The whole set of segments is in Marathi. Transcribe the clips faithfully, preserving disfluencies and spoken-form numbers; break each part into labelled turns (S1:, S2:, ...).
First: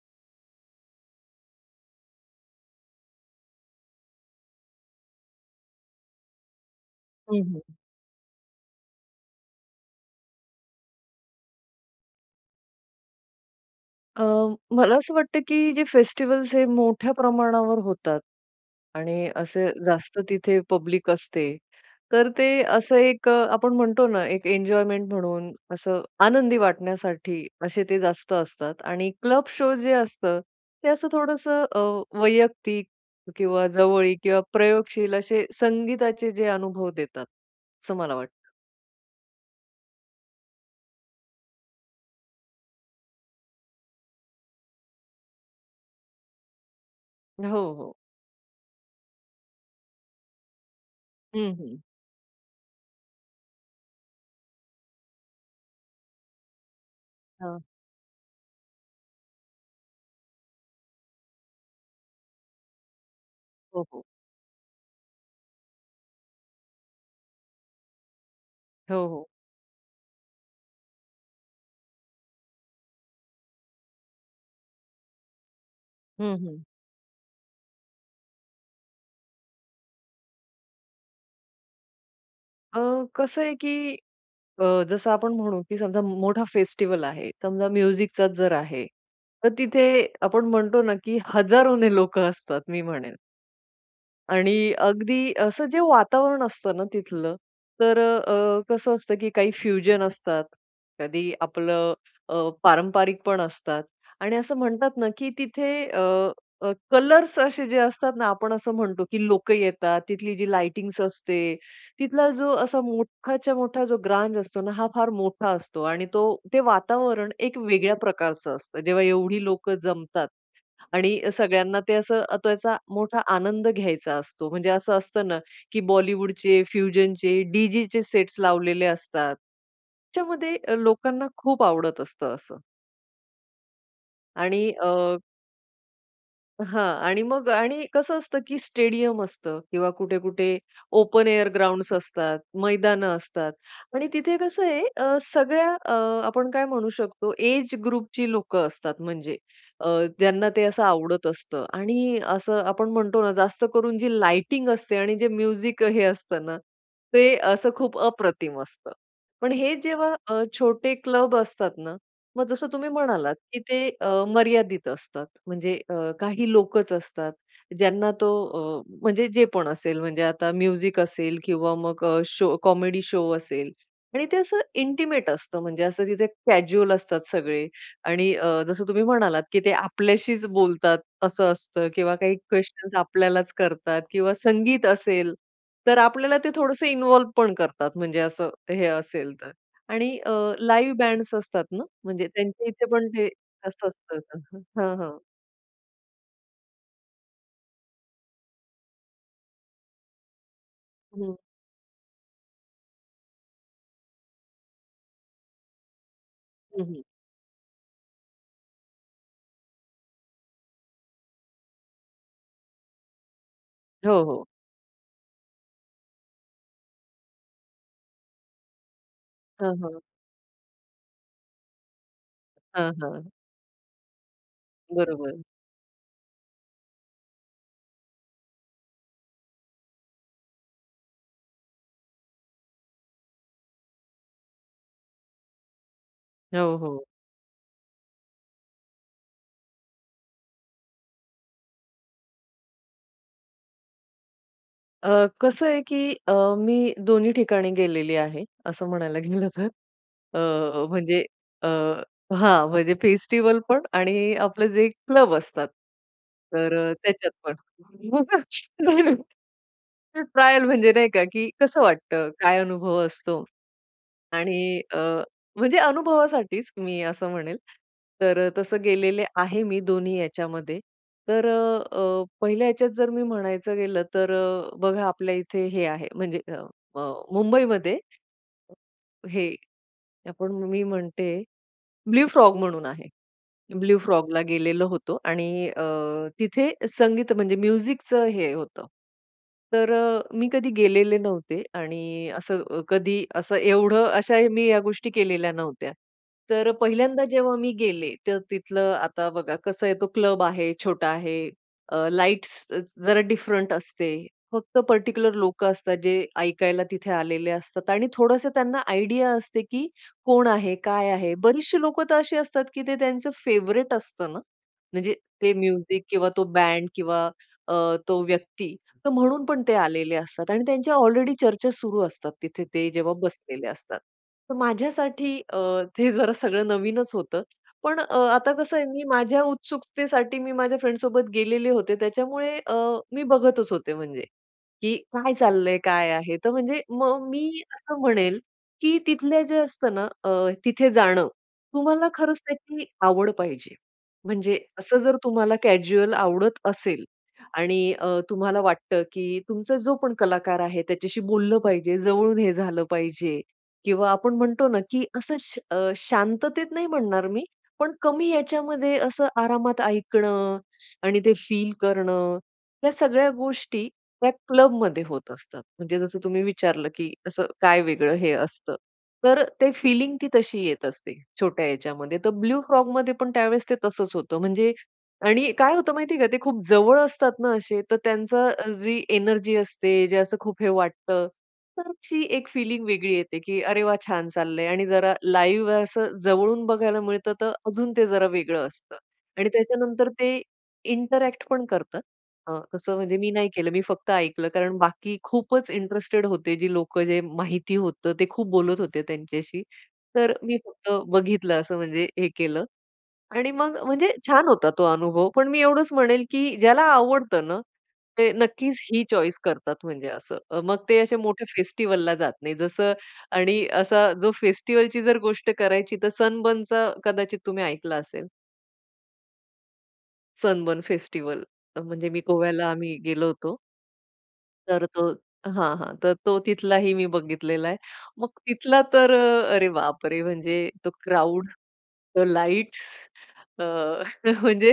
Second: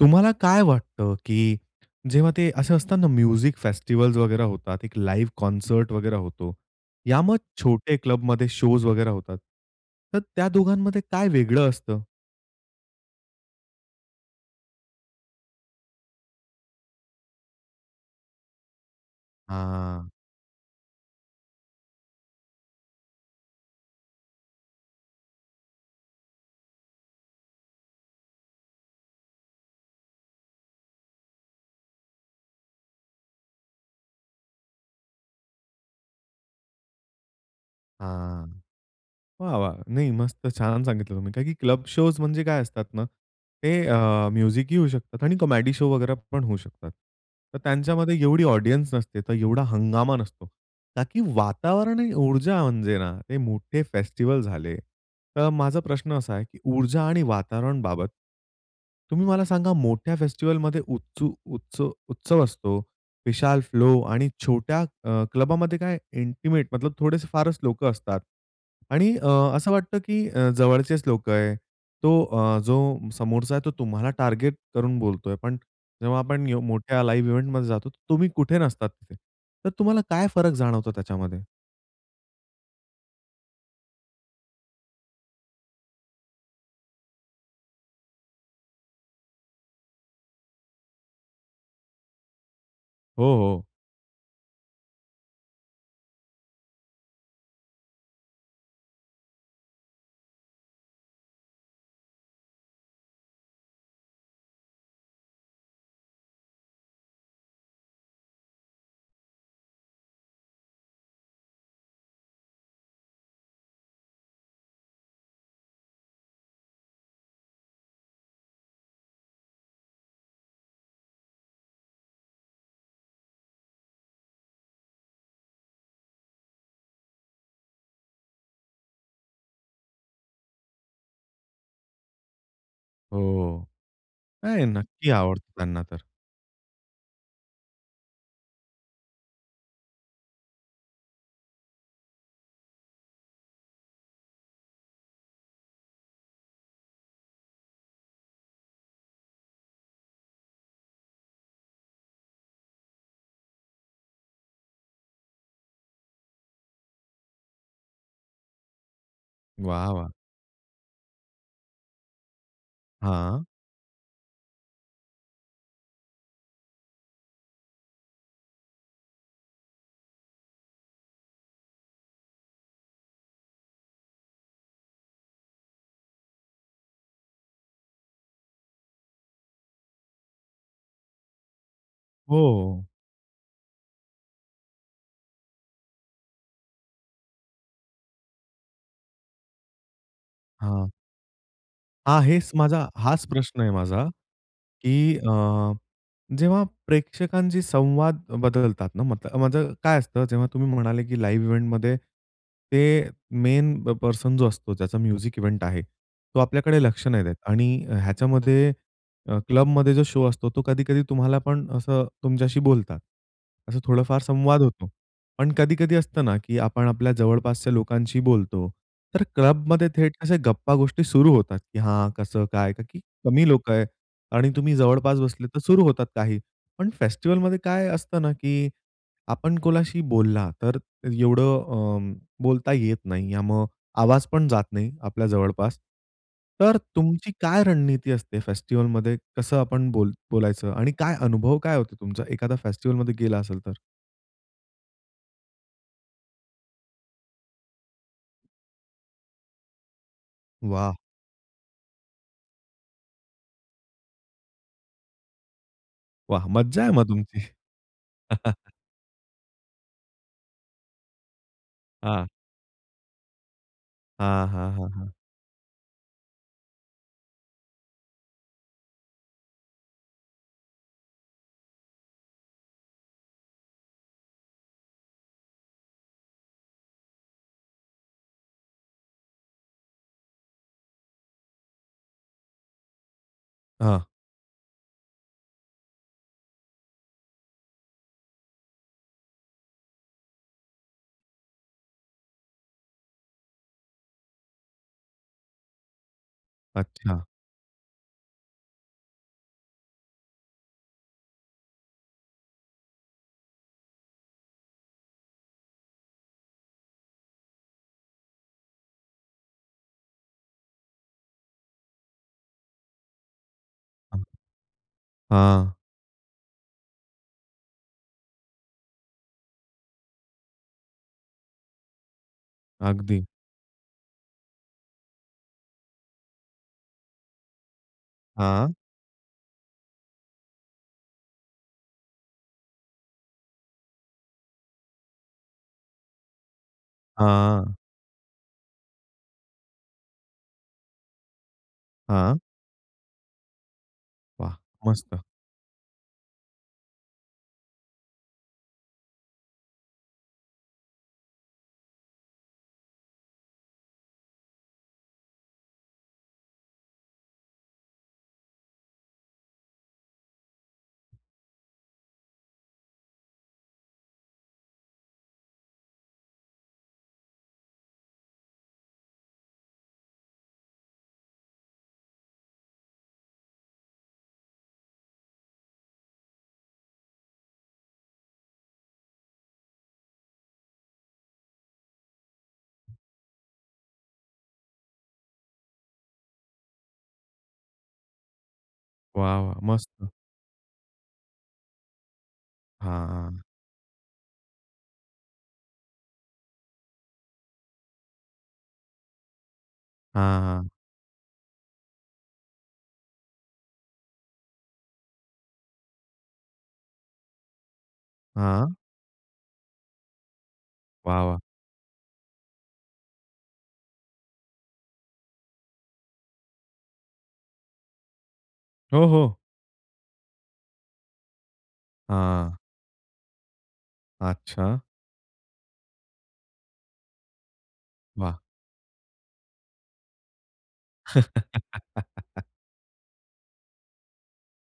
S1: तुम्हाला काय वाटतं की जेव्हा ते असे असतात ना म्युझिक फेस्टिव्हल्स वगैरे होतात, एक लाईव्ह कॉन्सर्ट वगैरा होतो. या मग
S2: हं, हं.
S1: छोटे क्लबमध्ये शोज वगैरे होतात. तर त्या दोघांमध्ये काय वेगळं असतं?
S2: अ, मला असं वाटतं की जे फेस्टिव्हल्स हे मोठ्या प्रमाणावर होतात आणि असे
S1: हां.
S2: जास्त तिथे पब्लिक असते, तर ते असं एक अ, आपण म्हणतो ना, एक एन्जॉयमेंट म्हणून, असं आनंदी वाटण्यासाठी, असे ते जास्त असतात. आणि क्लब शो जे असतं, ते असं थोडंसं अ, वैयक्तिक किंवा जवळीक किंवा प्रयोगशील असे, संगीताचे जे अनुभव देतात, असं मला वाटतं.
S1: हां, वाह, वाह! नाही, मस्त. छान सांगितलं तुम्ही. का की क्लब शोज म्हणजे काय असतात ना, ते अ, म्युझिकही होऊ शकतात, आणि कॉमेडी शो वगैरे पण होऊ शकतात.
S2: अ, हो,
S1: तर
S2: हो.
S1: त्यांच्यामध्ये एवढी ऑडियन्स नसते, तर एवढा हंगामा नसतो. ताकी
S2: हं, हं.
S1: वातावरण आणि ऊर्जा म्हणजे ना, ते मोठे फेस्टिव्हल झाले. तर माझा प्रश्न असा आहे, की ऊर्जा आणि
S2: हां.
S1: वातावरणबाबत, तुम्ही मला सांगा मोठ्या फेस्टिव्हलमध्ये उत्स उत्स उत्सव असतो, विशाल
S2: हो,
S1: फ्लो
S2: हो.
S1: आणि छोट्या अ, क्लबामध्ये काय इंटिमेट, थोडेसे फारच लोकं असतात.
S2: हो,
S1: आणि
S2: हो.
S1: अ, असं वाटतं की अ, जवळचेच लोक आहे. तो अ, जो समोरचा आहे तो तुम्हाला टार्गेट करून बोलतोय. पण जेव्हा
S2: हं,
S1: आपण यो
S2: हं.
S1: मोठ्या लाईव्ह इव्हेंटमध्ये जातो, तर तुम्ही कुठे नसतात तिथे. तर तुम्हाला काय फरक जाणवतो त्याच्यामध्ये?
S2: अ, कसं आहे की अ, जसं आपण म्हणू की समजा मोठा फेस्टिव्हल आहे समजा म्युझिकचा जर आहे, तर तिथे आपण म्हणतो ना की हजारोने लोकं असतात मी म्हणेन.
S1: हो, हो.
S2: आणि अगदी असं जे वातावरण असतं ना तिथलं, तर अ, कसं असतं की काही फ्युजन असतात, कधी आपलं अ, पारंपरिक पण असतात. आणि असं म्हणतात ना की तिथे अ, अ, कलर्स असे जे असतात ना, आपण असं म्हणतो की लोक येतात, तिथली जी लाइटिंग असते, तिथला जो असा मोठाच्या मोठा जो ग्रांज असतो ना हा फार मोठा असतो आणि तो ते वातावरण एक वेगळ्या प्रकारचं असतं जेव्हा एवढी लोक जमतात आणि सगळ्यांना ते असं त्याचा मोठा आनंद घ्यायचा असतो, म्हणजे असं असतं ना की बॉलिवूडचे फ्युजनचे डीजेचे सेट्स लावलेले असतात त्याच्यामध्ये अ, लोकांना खूप आवडत असतं असं.
S1: हो.
S2: आणि
S1: नाही नक्की
S2: अ
S1: आवडतं त्यांना तर.
S2: हां आणि मग आणि कसं असतं की स्टेडियम असतं किंवा कुठे-कुठे ओपन एअर ग्राउंड्स असतात, मैदान असतात आणि तिथे कसं आहे सगळ्या अ, आपण काय म्हणू शकतो एज ग्रुपची लोक असतात म्हणजे अ, ज्यांना ते असं आवडत असतं आणि असं आपण म्हणतो ना जास्त करून जी लाइटिंग असते आणि जे म्युझिक हे असतं ना, ते असं खूप अप्रतिम असतं. पण हे
S1: वाह, वाह!
S2: जेव्हा अ, छोटे, क्लब असतात ना, मग जसं तुम्ही म्हणालात
S1: हां.
S2: की ते अ, मर्यादित असतात, म्हणजे आ, काही लोकच असतात, ज्यांना तो अ, म्हणजे जे पण असेल म्हणजे आता म्युझिक असेल किंवा मग शो कॉमेडी शो असेल आणि ते असं इंटिमेट असतं, म्हणजे असं तिथे कॅज्युअल असतात सगळे आणि अ, जसं तुम्ही म्हणालात की ते आपल्याशीच बोलतात असं असतं किंवा काही
S1: हो.
S2: क्वेशन्स आपल्यालाच करतात किंवा संगीत असेल. तर आपल्याला ते थोडसं इन्व्हॉल्व पण करतात म्हणजे असं, हे असेल तर आणि अ,
S1: हां.
S2: लाइव्ह बँड्स असतात ना,
S1: हां
S2: म्हणजे
S1: हेच
S2: त्यांच्या
S1: माझा,
S2: इथे पण
S1: हाच
S2: ते
S1: प्रश्न आहे
S2: जास्त
S1: माझा
S2: असतं
S1: की
S2: हां, हां.
S1: अ, जेव्हा प्रेक्षकांशी संवाद बदलतात ना, मतं माझ काय असतं जेव्हा तुम्ही म्हणाले की
S2: हं.
S1: लाइव्ह इव्हेंटमध्ये ते मेन प पर्सन जो असतो त्याचा म्युझिक इव्हेंट आहे तो
S2: हं,
S1: आपल्याकडे
S2: हं.
S1: लक्ष नाही देत. आणि ह्याच्यामध्ये क्लबमध्ये जो शो असतो तो कधी-कधी तुम्हाला पण असं तुमच्याशी बोलतात. असं
S2: हो,
S1: थोडाफार
S2: हो.
S1: संवाद होतो. पण कधी-कधी असतं ना की आपण आपल्या जवळपासच्या लोकांशी बोलतो, तर
S2: हां,
S1: क्लबमध्ये
S2: हां.
S1: थेट अशा गप्पा गोष्टी सुरू होतात, की हां कसं, काय,
S2: हां,
S1: की
S2: हां.
S1: कमी लोक आहेत आणि तुम्ही जवळपास
S2: बरोबर.
S1: बसले तर सुरू होतात काही पण फेस्टिव्हलमध्ये काय असतं ना, की आपण कोणाशी बोलला तर एवढं अं, बोलता येत नाही मग आवाज पण जात नाही आपल्या जवळपास.
S2: हो,
S1: तर
S2: हो.
S1: तुमची काय रणनीती असते फेस्टिव्हलमध्ये कसं आपण बोल बोलायचं आणि काय अनुभव काय होतो तुमचा, एखादा फेस्टिव्हलमध्ये गेला असेल तर?
S2: अ, कसं आहे की अ, मी दोन्ही ठिकाणी गेलेली आहे, असं म्हणायला गेलं तर, अ,
S1: वा!
S2: म्हणजे अ, हां, म्हणजे फेस्टिव्हल पण आणि आपले जे क्लब असतात,
S1: वाह!
S2: तर
S1: मज्जा आहे
S2: अ,
S1: मग
S2: त्याच्यात
S1: तुमची.
S2: पण [unintelligible] [unintelligible] ट्रायल म्हणजे नाही का, की कसं
S1: हां.
S2: वाटतं, काय अनुभव असतो?
S1: हां, हां,
S2: आणि
S1: हां,
S2: अ,
S1: हां.
S2: म्हणजे अनुभवासाठीच मी असं म्हणेल, तर तसं गेलेले आहे, मी दोन्ही याच्यामध्ये. तर अ, अ, पहिल्या ह्याच्यात जर मी म्हणायचं गेलं, तर अ, बघा आपल्या इथे हे आहे, म्हणजे म मुंबईमध्ये हे आपण मी म्हणते, ब्लू फ्रॉग म्हणून आहे. ब्लू
S1: हां.
S2: फ्रॉगला गेलेलो होतो. आणि अ, तिथे संगीत, म्हणजे म्युझिकचं हे होतं. तर अ, मी कधी गेलेले नव्हते आणि असं अ, कधी असं एवढं, अशा मी या गोष्टी केलेल्या नव्हत्या. तर पहिल्यांदा
S1: अच्छा.
S2: जेव्हा मी गेले, तर तिथलं आता बघा कसं आहे, तो क्लब आहे, छोटा आहे, अ, लाईट्स जरा डिफरंट असते, फक्त पर्टिक्युलर लोकं असतात, जे ऐकायला तिथे आलेले असतात, आणि थोडंसं त्यांना आयडिया असते, की कोण आहे, काय आहे. बरीचशी लोक तर अशी असतात, की ते त्यांचं फेव्हरेट
S1: हां.
S2: असतं ना. म्हणजे ते
S1: हां.
S2: म्युझिक किंवा तो बँड किंवा अ, तो व्यक्ती, तर म्हणून पण ते आलेले असतात. आणि त्यांच्या ऑलरेडी चर्चा सुरू असतात. तिथे ते जेव्हा
S1: अगदी.
S2: बसलेले असतात. तर माझ्यासाठी अ, ते जरा सगळं नवीनच होतं, पण अ, आता
S1: हां.
S2: कसं आहे, मी माझ्या उत्सुकतेसाठी मी माझ्या फ्रेंड्ससोबत गेलेले होते. त्याच्यामुळे अ, मी बघतच होते म्हणजे, की काय चाललंय? काय आहे? तर म्हणजे मग मी
S1: हां.
S2: असं म्हणेल, की तिथले जे असतं ना, अ, तिथे जाणं तुम्हाला खरंच
S1: हां.
S2: त्याची आवड पाहिजे.
S1: वाह!
S2: म्हणजे असं जर
S1: मस्त.
S2: तुम्हाला कॅज्युअल आवडत असेल आणि अ, तुम्हाला वाटतं की तुमचा जो पण कलाकार आहे त्याच्याशी बोललं पाहिजे, जवळून हे झालं पाहिजे किंवा आपण म्हणतो ना, की असं श शांततेत नाही म्हणणार मी पण कमी याच्यामध्ये, असं आरामात ऐकणं आणि ते फील करणं, या सगळ्या गोष्टी त्या क्लबमध्ये होत असतात. म्हणजे जसं तुम्ही विचारलं, की असं काय वेगळं हे असतं, तर ते फिलिंग ती तशी येत असते. छोट्या ह्याच्यामध्ये, तर ब्लू फ्रॉगमध्ये पण त्यावेळेस ते तसंच होतं म्हणजे आणि काय होतं माहितीये का ते खूप जवळ असतात ना असे, तर त्यांचं जी अ, एनर्जी असते, जे असं खूप हे वाटतं, तर ती एक फीलिंग वेगळी येते, की अरे वाह! छान चाललंय आणि जरा लाईव्ह आहे, असं जवळून बघायला मिळतं, तर अजून ते जरा वेगळं असतं
S1: वाह,
S2: आणि
S1: वाह! मस्त.
S2: त्याच्यानंतर ते इंटरॅक्ट पण करत अ, तसं
S1: हां,
S2: म्हणजे मी
S1: हां.
S2: नाही केलं, मी फक्त ऐकलं. कारण बाकी खूपच इंटरेस्टेड होते जी लोकं जे माहिती होतं. ते खूप बोलत होते त्यांच्याशी. तर
S1: हां,
S2: मी
S1: हां.
S2: फक्त बघितलं असं म्हणजे हे केलं. आणि मग म्हणजे छान होता तो अनुभव, पण मी एवढंच म्हणेल, की ज्याला आवडतं ना, ते
S1: हां.
S2: नक्कीच ही चॉईस करतात म्हणजे असं, मग ते असे
S1: वाह, वाह!
S2: मोठे फेस्टिव्हलला जात नाही जसं आणि असा जो फेस्टिव्हलची जर गोष्ट करायची तर सनबर्नचा कदाचित तुम्ही ऐकलं असेल.
S1: हो हो.
S2: सनबर्न फेस्टिव्हल म्हणजे मी,
S1: हां.
S2: गोव्याला आम्ही गेलो होतो.
S1: अच्छा.
S2: तर तो हां हां. तर तो तिथलाही मी बघितलेला आहे. मग
S1: वाह!
S2: तिथला तर, अरे बापरे! म्हणजे तो क्राउड, लाईट्स अ, म्हणजे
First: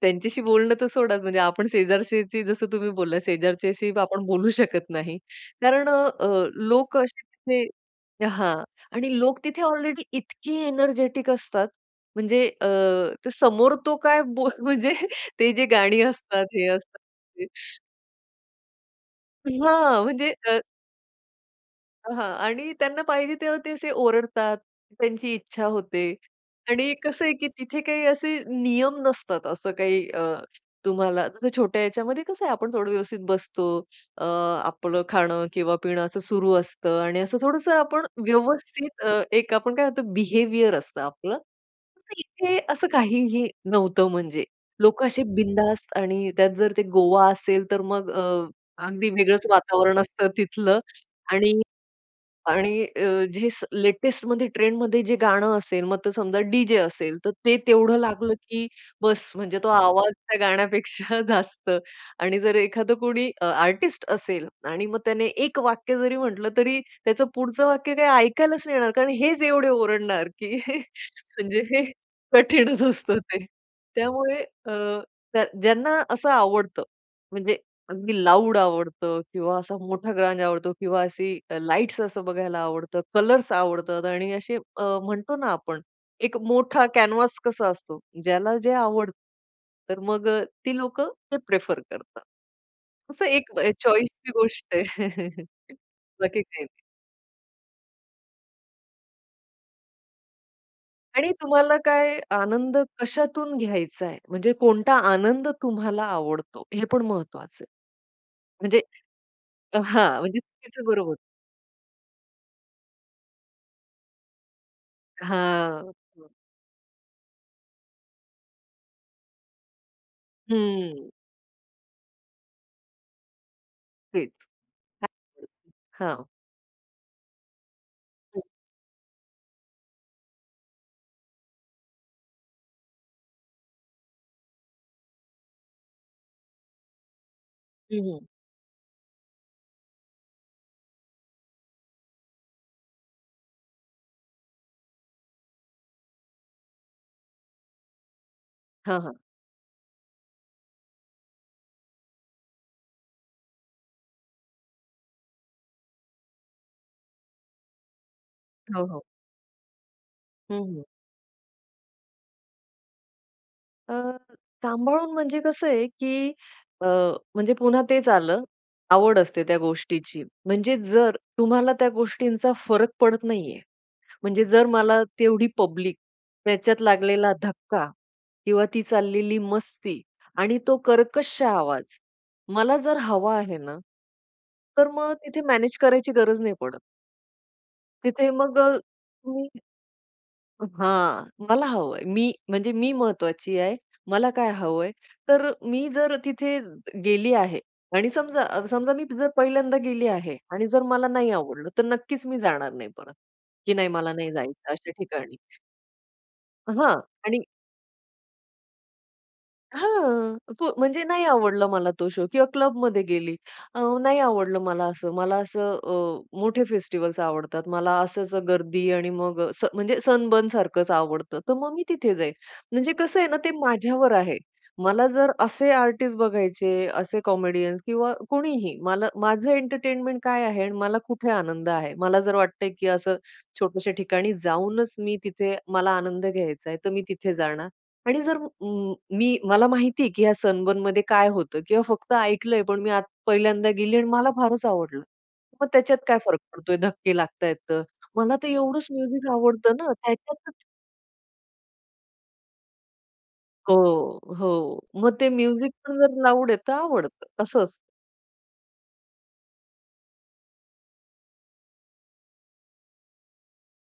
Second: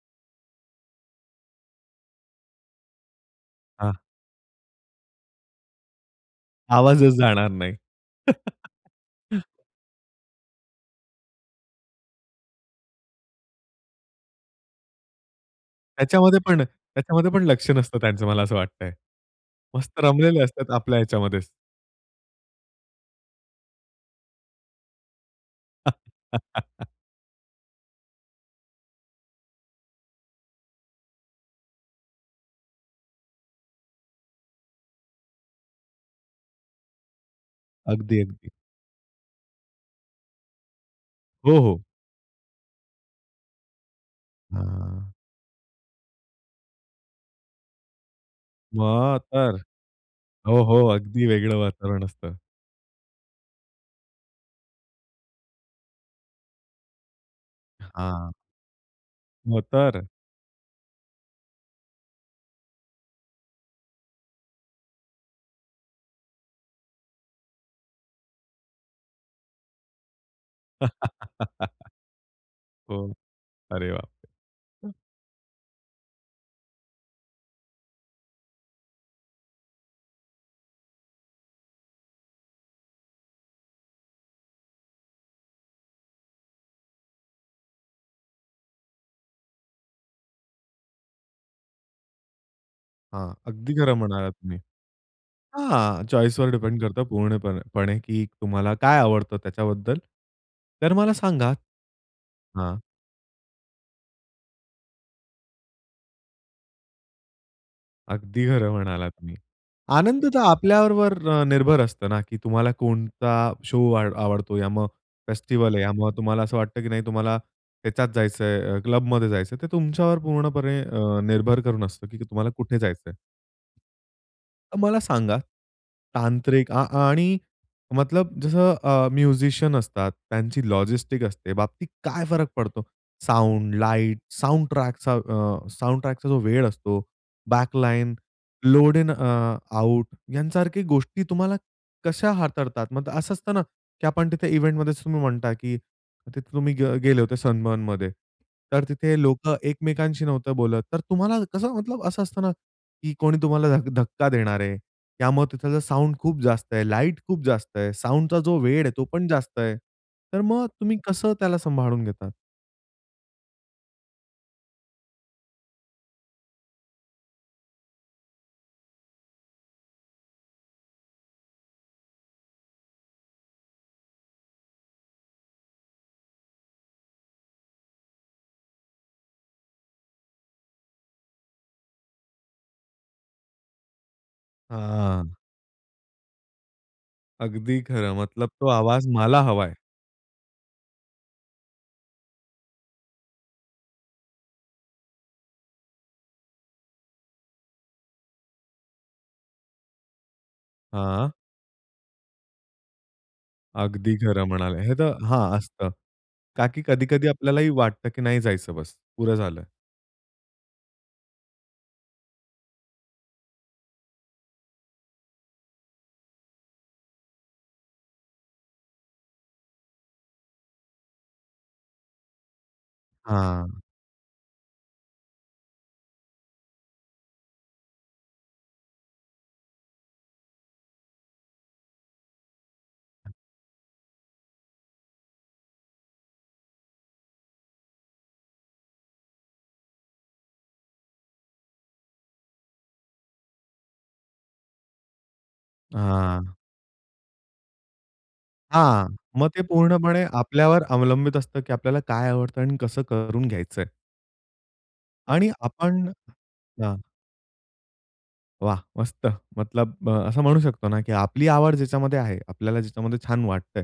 S2: त्यांच्याशी बोलणं तर सोडाच म्हणजे आपण शेजारच्याची जसं तुम्ही बोललात, शेजारच्याशी
S1: हां.
S2: आपण बोलू शकत नाही. कारण अ, लोक
S1: आवाजच
S2: असे
S1: जाणार नाही.
S2: तिथे हां आणि लोक तिथे ऑलरेडी इतके एनर्जेटिक असतात म्हणजे अ, समोर तो काय बो म्हणजे ते जे गाणी
S1: त्याच्यामध्ये
S2: असतात,
S1: पण,
S2: हे असतात.
S1: त्याच्यामध्ये पण लक्ष नसतं त्यांचं मला असं वाटतंय. मस्त
S2: हां म्हणजे
S1: रमलेले
S2: अ
S1: असतात आपल्या ह्याच्यामध्येच.
S2: हां आणि त्यांना पाहिजे तेव्हा ते असे ओरडतात, त्यांची इच्छा होते आणि कसं आहे, की तिथे काही असे नियम नसतात. असं काही अ, तुम्हाला छोट्या ह्याच्यामध्ये कसं आहे आपण थोडं व्यवस्थित बसतो, अ, आपलं खाणं किंवा पिणं असं सुरु असतं आणि असं थोडंसं आपण
S1: अगदी, अगदी.
S2: व्यवस्थित अ, एक आपण काय म्हणतो बिहेवियर असतं आपलं.
S1: हो, हो.
S2: इथे असं काहीही नव्हतं म्हणजे, लोक
S1: हां.
S2: असे बिनधास्त आणि त्यात जर ते गोवा असेल तर मग अ, अगदी
S1: मग
S2: वेगळंच
S1: तर
S2: वातावरण असतं
S1: हो,
S2: तिथलं
S1: हो. अगदी वेगळं
S2: आणि,
S1: वातावरण असतं.
S2: आणि अ, जे लेटेस्टमध्ये, ट्रेंडमध्ये जे गाणं असेल, मग ते समजा डीजे असेल, तर ते तेवढं
S1: हां.
S2: लागलं की बस म्हणजे
S1: मग,
S2: तो
S1: तर
S2: आवाज त्या गाण्यापेक्षा जास्त आणि जर एखादा कोणी आर्टिस्ट असेल आणि मग त्याने एक वाक्य जरी म्हंटलं, तरी त्याचं पुढचं वाक्य काही ऐकायलाच नाही येणार, कारण हेच एवढे ओरडणार की म्हणजे हे कठीणच
S1: हो,
S2: असतं ते.
S1: अरे बाप
S2: त्यामुळे अ,
S1: रे! हं.
S2: ज्यांना असं आवडतं म्हणजे अगदी लाउड आवडतं किंवा असा मोठा ग्रांज आवडतो किंवा अशी लाईट्स असं बघायला आवडतं, कलर्स आवडतात आणि असे म्हणतो ना, आपण एक मोठा कॅनव्हास कसा असतो ज्याला जे आवडतं. तर मग ती लोकं ते प्रिफर करतात. असं
S1: हां,
S2: एक
S1: अगदी खरं
S2: चॉईसची
S1: म्हणालात तुम्ही
S2: गोष्ट आहे,
S1: हां,
S2: बाकी
S1: चॉईसवर
S2: काय
S1: डिपेंड
S2: नाही.
S1: करतं पूर्णपणे पणे की तुम्हाला काय आवडतं त्याच्याबद्दल? तर मला
S2: आणि
S1: सांगा
S2: तुम्हाला काय
S1: हां
S2: आनंद कशातून घ्यायचाय, म्हणजे कोणता आनंद तुम्हाला आवडतो, हे पण महत्वाचं आहे.
S1: अगदी खरं
S2: म्हणजे
S1: म्हणालात तुम्ही.
S2: अ हां
S1: आनंद तर
S2: म्हणजे तुमचं बरोबर.
S1: आपल्याबरोबर निर्भर असतं ना की तुम्हाला कोणता शो आवडतो, या मग फेस्टिव्हल आहे, या
S2: हां.
S1: मग तुम्हाला असं वाटतं की नाही तुम्हाला त्याच्यात जायचंय, अ, क्लब मध्ये जायचंय ते तुमच्यावर पूर्णपणे
S2: हं.
S1: अ, निर्भर करून असतं की तुम्हाला कुठे जायचंय?
S2: हेच.
S1: मला सांगा
S2: हां.
S1: तांत्रिक अ, आणि मतलब
S2: हं.
S1: जसं अ, म्युझिशियन असतात, त्यांची लॉजिस्टिक असते बाबतीत काय फरक पडतो? साउंड, लाईट, साउंडट्रॅक, साउंडट्रॅकचा अ, जो वेळ असतो
S2: हं,
S1: बॅकलाईन,
S2: हं.
S1: लोड इन अ, आउट यासारख्या गोष्टी तुम्हाला कशा हाताळतात? मग असं असतं ना की आपण तिथे इव्हेंटमध्येच तुम्ही म्हणता की तिथे तुम्ही ग गेले होते सनबर्नमध्ये. तर
S2: हां, हां.
S1: तिथे लोक एकमेकांशी नव्हतं बोलत तर तुम्हाला कसं असं असतं ना की कोणी तुम्हाला धक्का देणार आहे, त्यामुळे तिथलं साउंड खूप जास्त आहे, लाईट खूप जास्त आहे, साउंडचा जो वेळ
S2: हो,
S1: आहे
S2: हो.
S1: तो पण जास्त आहे. तर
S2: हं,
S1: मग
S2: हं.
S1: तुम्ही कसं त्याला सांभाळून घेतात?
S2: अ, सांभाळून म्हणजे कसं आहे की अ, म्हणजे पुन्हा तेच आलं आवड असते त्या गोष्टीची म्हणजे जर तुम्हाला त्या गोष्टींचा फरक पडत नाहीये. म्हणजे जर मला तेवढी पब्लिक त्याच्यात लागलेला धक्का किंवा ती चाललेली मस्ती आणि तो कर्कश आवाज मला जर हवा आहे ना, तर मग
S1: आ
S2: तिथे मॅनेज करायची गरज नाही पडत.
S1: अगदी खरं
S2: तिथे
S1: मतलब
S2: मग अ,
S1: तो आवाज मला
S2: तुम्ही
S1: हवाय
S2: अ, हां मला हवंय मी म्हणजे मी महत्वाची आहे, मला काय हवंय? तर मी जर तिथे गेली आहे आणि समजा, समजा मी जर पहिल्यांदा गेली आहे आणि जर मला
S1: हां.
S2: नाही आवडलं तर नक्कीच मी जाणार नाही परत की नाही मला
S1: अगदी
S2: नाही
S1: खरं
S2: जायचं
S1: म्हणाले
S2: अशा
S1: हे तर
S2: ठिकाणी.
S1: हां असतं. का की
S2: हां,
S1: कधी, कधी
S2: आणि
S1: आपल्यालाही वाटतं की नाही जायचं बस पुरं झालं.
S2: हां, प म्हणजे नाही आवडला मला तो शो किंवा क्लबमध्ये गेली अ, नाही आवडलं मला असं मला असं अ, मोठे फेस्टिव्हल्स आवडतात. मला असच अ, गर्दी आणि मग अ, स म्हणजे सनबर्न सारखंच आवडतं तर मग मी तिथे जाईल म्हणजे कसं आहे ना ते
S1: हां.
S2: माझ्यावर आहे, मला जर असे आर्टिस्ट बघायचे असे कॉमेडियन्स किंवा कोणीही मला, माझं एंटरटेनमेंट, काय आहे आणि मला कुठे आनंद आहे. मला जर वाटतंय की असं छोट्याश्या ठिकाणी जाऊनच मी तिथे मला आनंद घ्यायचाय तर मी तिथे जाणार आणि जर उं, मी मला माहिती आहे की या सनबर्न मध्ये काय होतं किंवा फक्त ऐकलंय पण मी पहिल्यांदा गेली आणि मला फारच आवडलं. मग त्याच्यात काय फरक
S1: हां,
S2: पडतोय धक्के लागतायेत तर मला तर एवढंच
S1: हां,
S2: म्युझिक
S1: मग ते
S2: आवडतं ना
S1: पूर्णपणे
S2: त्याच्यात
S1: आपल्यावर अवलंबित असतं की आपल्याला काय आवडतं आणि कसं करून
S2: हो,
S1: घ्यायचंय.
S2: हो. मग ते
S1: आणि
S2: म्युझिकपण
S1: आपण
S2: जर लाउड आहे तर
S1: हां.
S2: आवडत असंच
S1: वाह! मस्त! मतलब अ, असं म्हणू शकतो ना, की आपली आवड ज्याच्यामध्ये आहे, आपल्याला ज्याच्यामध्ये छान वाटतंय,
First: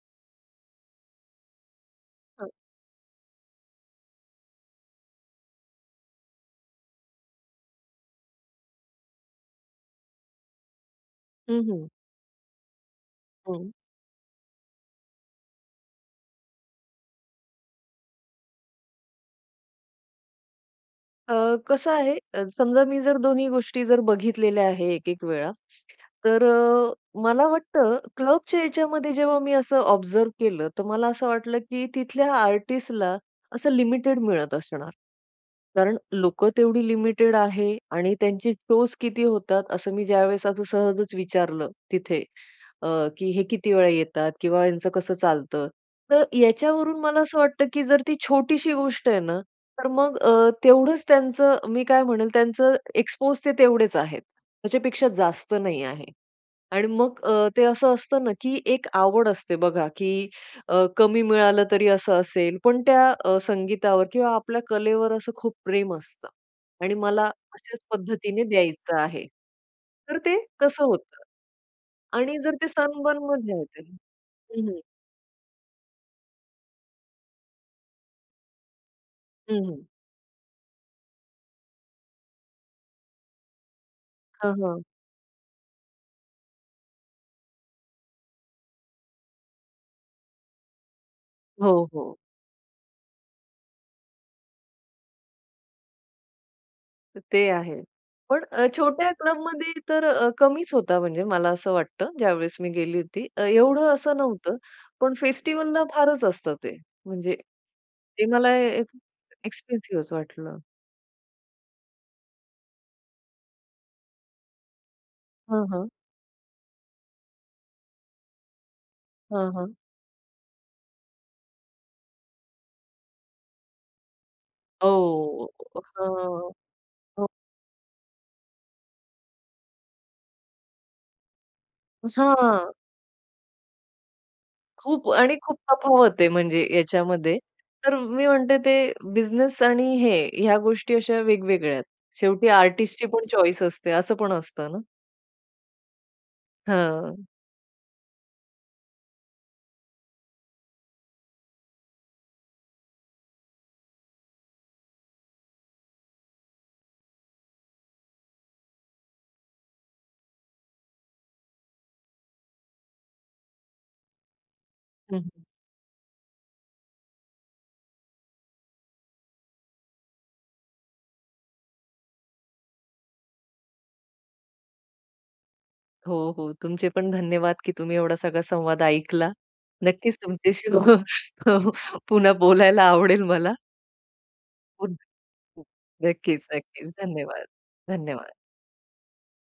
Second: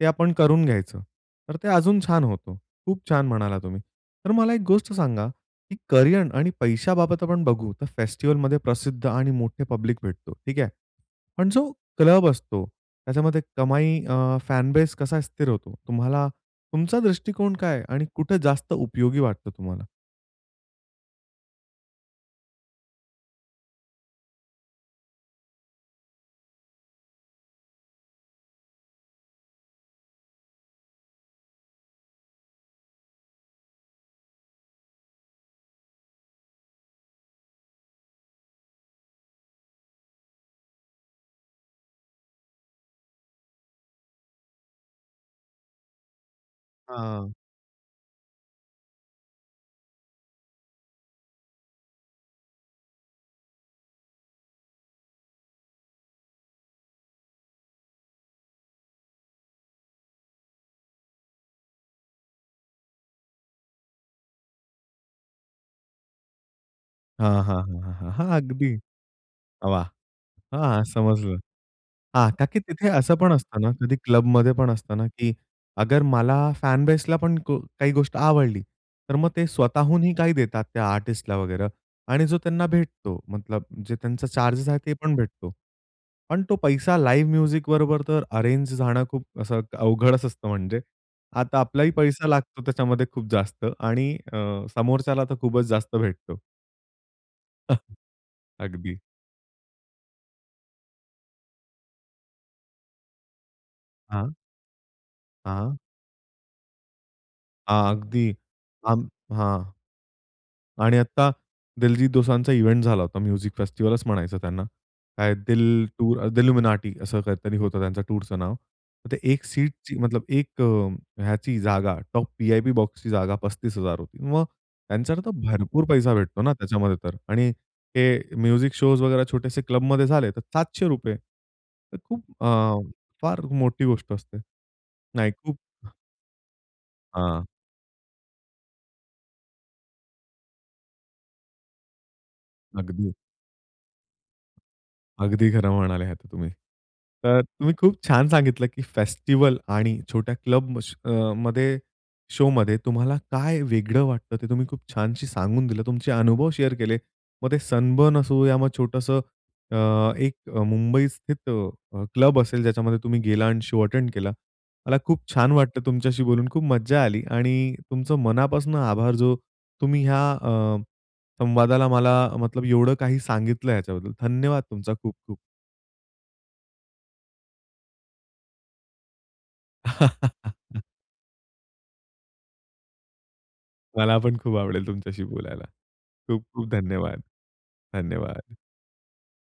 S1: ते आपण करून घ्यायचं. तर ते अजून छान
S2: हां.
S1: होतं. खूप छान म्हणाला तुम्ही. तर मला एक गोष्ट सांगा, की करियर आणि पैशाबाबत आपण बघू, तर फेस्टिव्हलमध्ये प्रसिद्ध आणि मोठे पब्लिक भेटतो, ठीक आहे? पण
S2: हं,
S1: जो
S2: हं.
S1: क्लब असतो, त्याच्यामध्ये
S2: हं.
S1: कमाई अ, फॅन बेस कसा स्थिर होतो? तुम्हाला तुमचा दृष्टिकोन काय आहे, आणि कुठे जास्त उपयोगी वाटतं तुम्हाला?
S2: अ, कसं आहे, अ, समजा मी जर दोन्ही गोष्टी जर बघितलेल्या आहे एक-एक वेळा, तर अ, मला वाटतं क्लबच्या याच्यामध्ये जेव्हा मी असं ऑब्झर्व्ह केलं, तर मला असं वाटलं की तिथल्या आर्टिस्टला, असं लिमिटेड मिळत असणार. कारण लोकं तेवढी लिमिटेड आहे आणि त्यांचे शोज किती होतात, असं मी ज्यावेळेस असं सहजच विचारलं तिथे, अ, की "हे किती वेळा येतात?" किंवा "यांचं कसं चालतं?" तर याच्यावरून मला
S1: हां.
S2: असं वाटतं की जर ती छोटीशी गोष्ट आहे ना, तर मग अ, तेवढंच त्यांचं मी काय म्हणेन, त्याचं एक्सपोज ते तेवढेच आहेत, त्याच्यापेक्षा जास्त नाही आहे. आणि मग अ, ते असं असतं ना, की एक आवड असते बघा, की अ, कमी मिळालं तरी असं असेल, पण त्या अ, संगीतावर किंवा आपल्या कलेवर असं खूप प्रेम असतं. आणि मला
S1: हां, हां, हां,
S2: अशाच
S1: हां, हां. हां,
S2: पद्धतीने
S1: अगदी.
S2: द्यायचं आहे.
S1: वाह!
S2: तर ते
S1: हां,
S2: कसं होतं.
S1: समजलं. हां.
S2: आणि
S1: का
S2: जर
S1: की
S2: ते
S1: तिथे असं पण
S2: सनबर्नमध्ये
S1: असतं
S2: आहे
S1: ना,
S2: ते
S1: कधी क्लबमध्ये
S2: हं,
S1: पण
S2: हं.
S1: असत ना, की अगर मला फॅन बेसला पण को काही गोष्ट आवडली, तर मग ते
S2: हं, हं.
S1: स्वतःहूनही काही देतात त्या आर्टिस्टला वगैरे आणि जो त्यांना भेटतो, मतलब जे त्यांचे
S2: हां,
S1: चार्जेस आहे
S2: हां.
S1: ते पण भेटतो. पण तो पैसा लाईव्ह म्युझिक बरोबर, तर अरेंज जाणं खूप असं अवघडच असतं म्हणजे. आता
S2: हो,
S1: आपलाही
S2: हो.
S1: पैसा लागतो त्याच्यामध्ये खूप जास्त आणि अ, समोरच्याला तर खूपच जास्त भेटतो.
S2: ते आहे पण अ,
S1: अगदी.
S2: छोट्या क्लबमध्ये तर अ, कमीच होता म्हणजे मला असं वाटतं ज्यावेळेस मी गेली होती. अ, एवढं असं
S1: हां.
S2: नव्हतं पण
S1: हां.
S2: फेस्टिव्हलला फारच असतं ते म्हणजे ते
S1: अगदी
S2: मला एक
S1: अम हां.
S2: एक्सपेन्सिव्ह असं वाटलं.
S1: आणि आत्ता दलजित दोसांचा इव्हेंट झाला होता म्युझिक फेस्टिव्हलचं म्हणायचं त्यांना काय
S2: हं,
S1: दिल
S2: हं.
S1: टू अ, दिलुमिनाटी असं काहीतरी होतं त्यांचा टूरचं नाव. ते एक
S2: हां, हां.
S1: सीटची मतलब एक ह्याची जागा टॉप वी-आय-पी बॉक्सची जागा पस्तीस हजार होती. मग त्यांच्या तर
S2: ओ, अ,
S1: भरपूर
S2: हं,
S1: पैसा भेटतो ना त्याच्यामध्ये तर
S2: हो.
S1: आणि हे म्युझिक शोज वगैरा छोटेसे क्लबमध्ये झाले तर सातशे रुपये तर खूप
S2: हां.
S1: फार मोठी गोष्ट असते.
S2: खूप
S1: नाही
S2: आणि
S1: खूप
S2: खूप तफावत आहे म्हणजे याच्यामध्ये.
S1: हां.
S2: तर मी म्हणते ते बिझनेस आणि हे ह्या गोष्टी अशा वेगवेगळ्या आहेत. शेवटी आर्टिस्टची
S1: अगदी.
S2: पण चॉईस असते असं पण असतं ना.
S1: अगदी खरं म्हणाले आहेत तुम्ही.
S2: हं.
S1: तर तुम्ही खूप छान सांगितलं की फेस्टिव्हल आणि छोट्या क्लब श अ, मध्ये शोमध्ये तुम्हाला काय वेगळं वाटतं ते तुम्ही खूप छानशी सांगून दिलं. तुमचे अनुभव शेअर केले. मग ते सनबर्न असो या मग छोटंसं अ, एक मुंबईस्थित अ, क्लब असेल ज्याच्यामध्ये तुम्ही गेला आणि शो अटेंड केला. मला
S2: हं,
S1: खूप
S2: हं.
S1: छान वाटतं तुमच्याशी बोलून खूप मज्जा आली आणि तुमचं मनापासून आभार जो तुम्ही ह्या अ, संवादाला मला मतलब एवढं काही सांगितलं ह्याच्याबद्दल धन्यवाद तुमचा खूप खूप.
S2: हो, हो. तुमचे पण धन्यवाद की तुम्ही एवढा सगळा संवाद ऐकला. नक्कीच तुमच्याशी हो पुन्हा बोलायला आवडेल मला.
S1: मला पण खूप आवडेल
S2: पुन्ह
S1: तुमच्याशी बोलायला. खूप
S2: नक्कीच,
S1: खूप
S2: नक्कीच.
S1: धन्यवाद,
S2: धन्यवाद, धन्यवाद.
S1: धन्यवाद.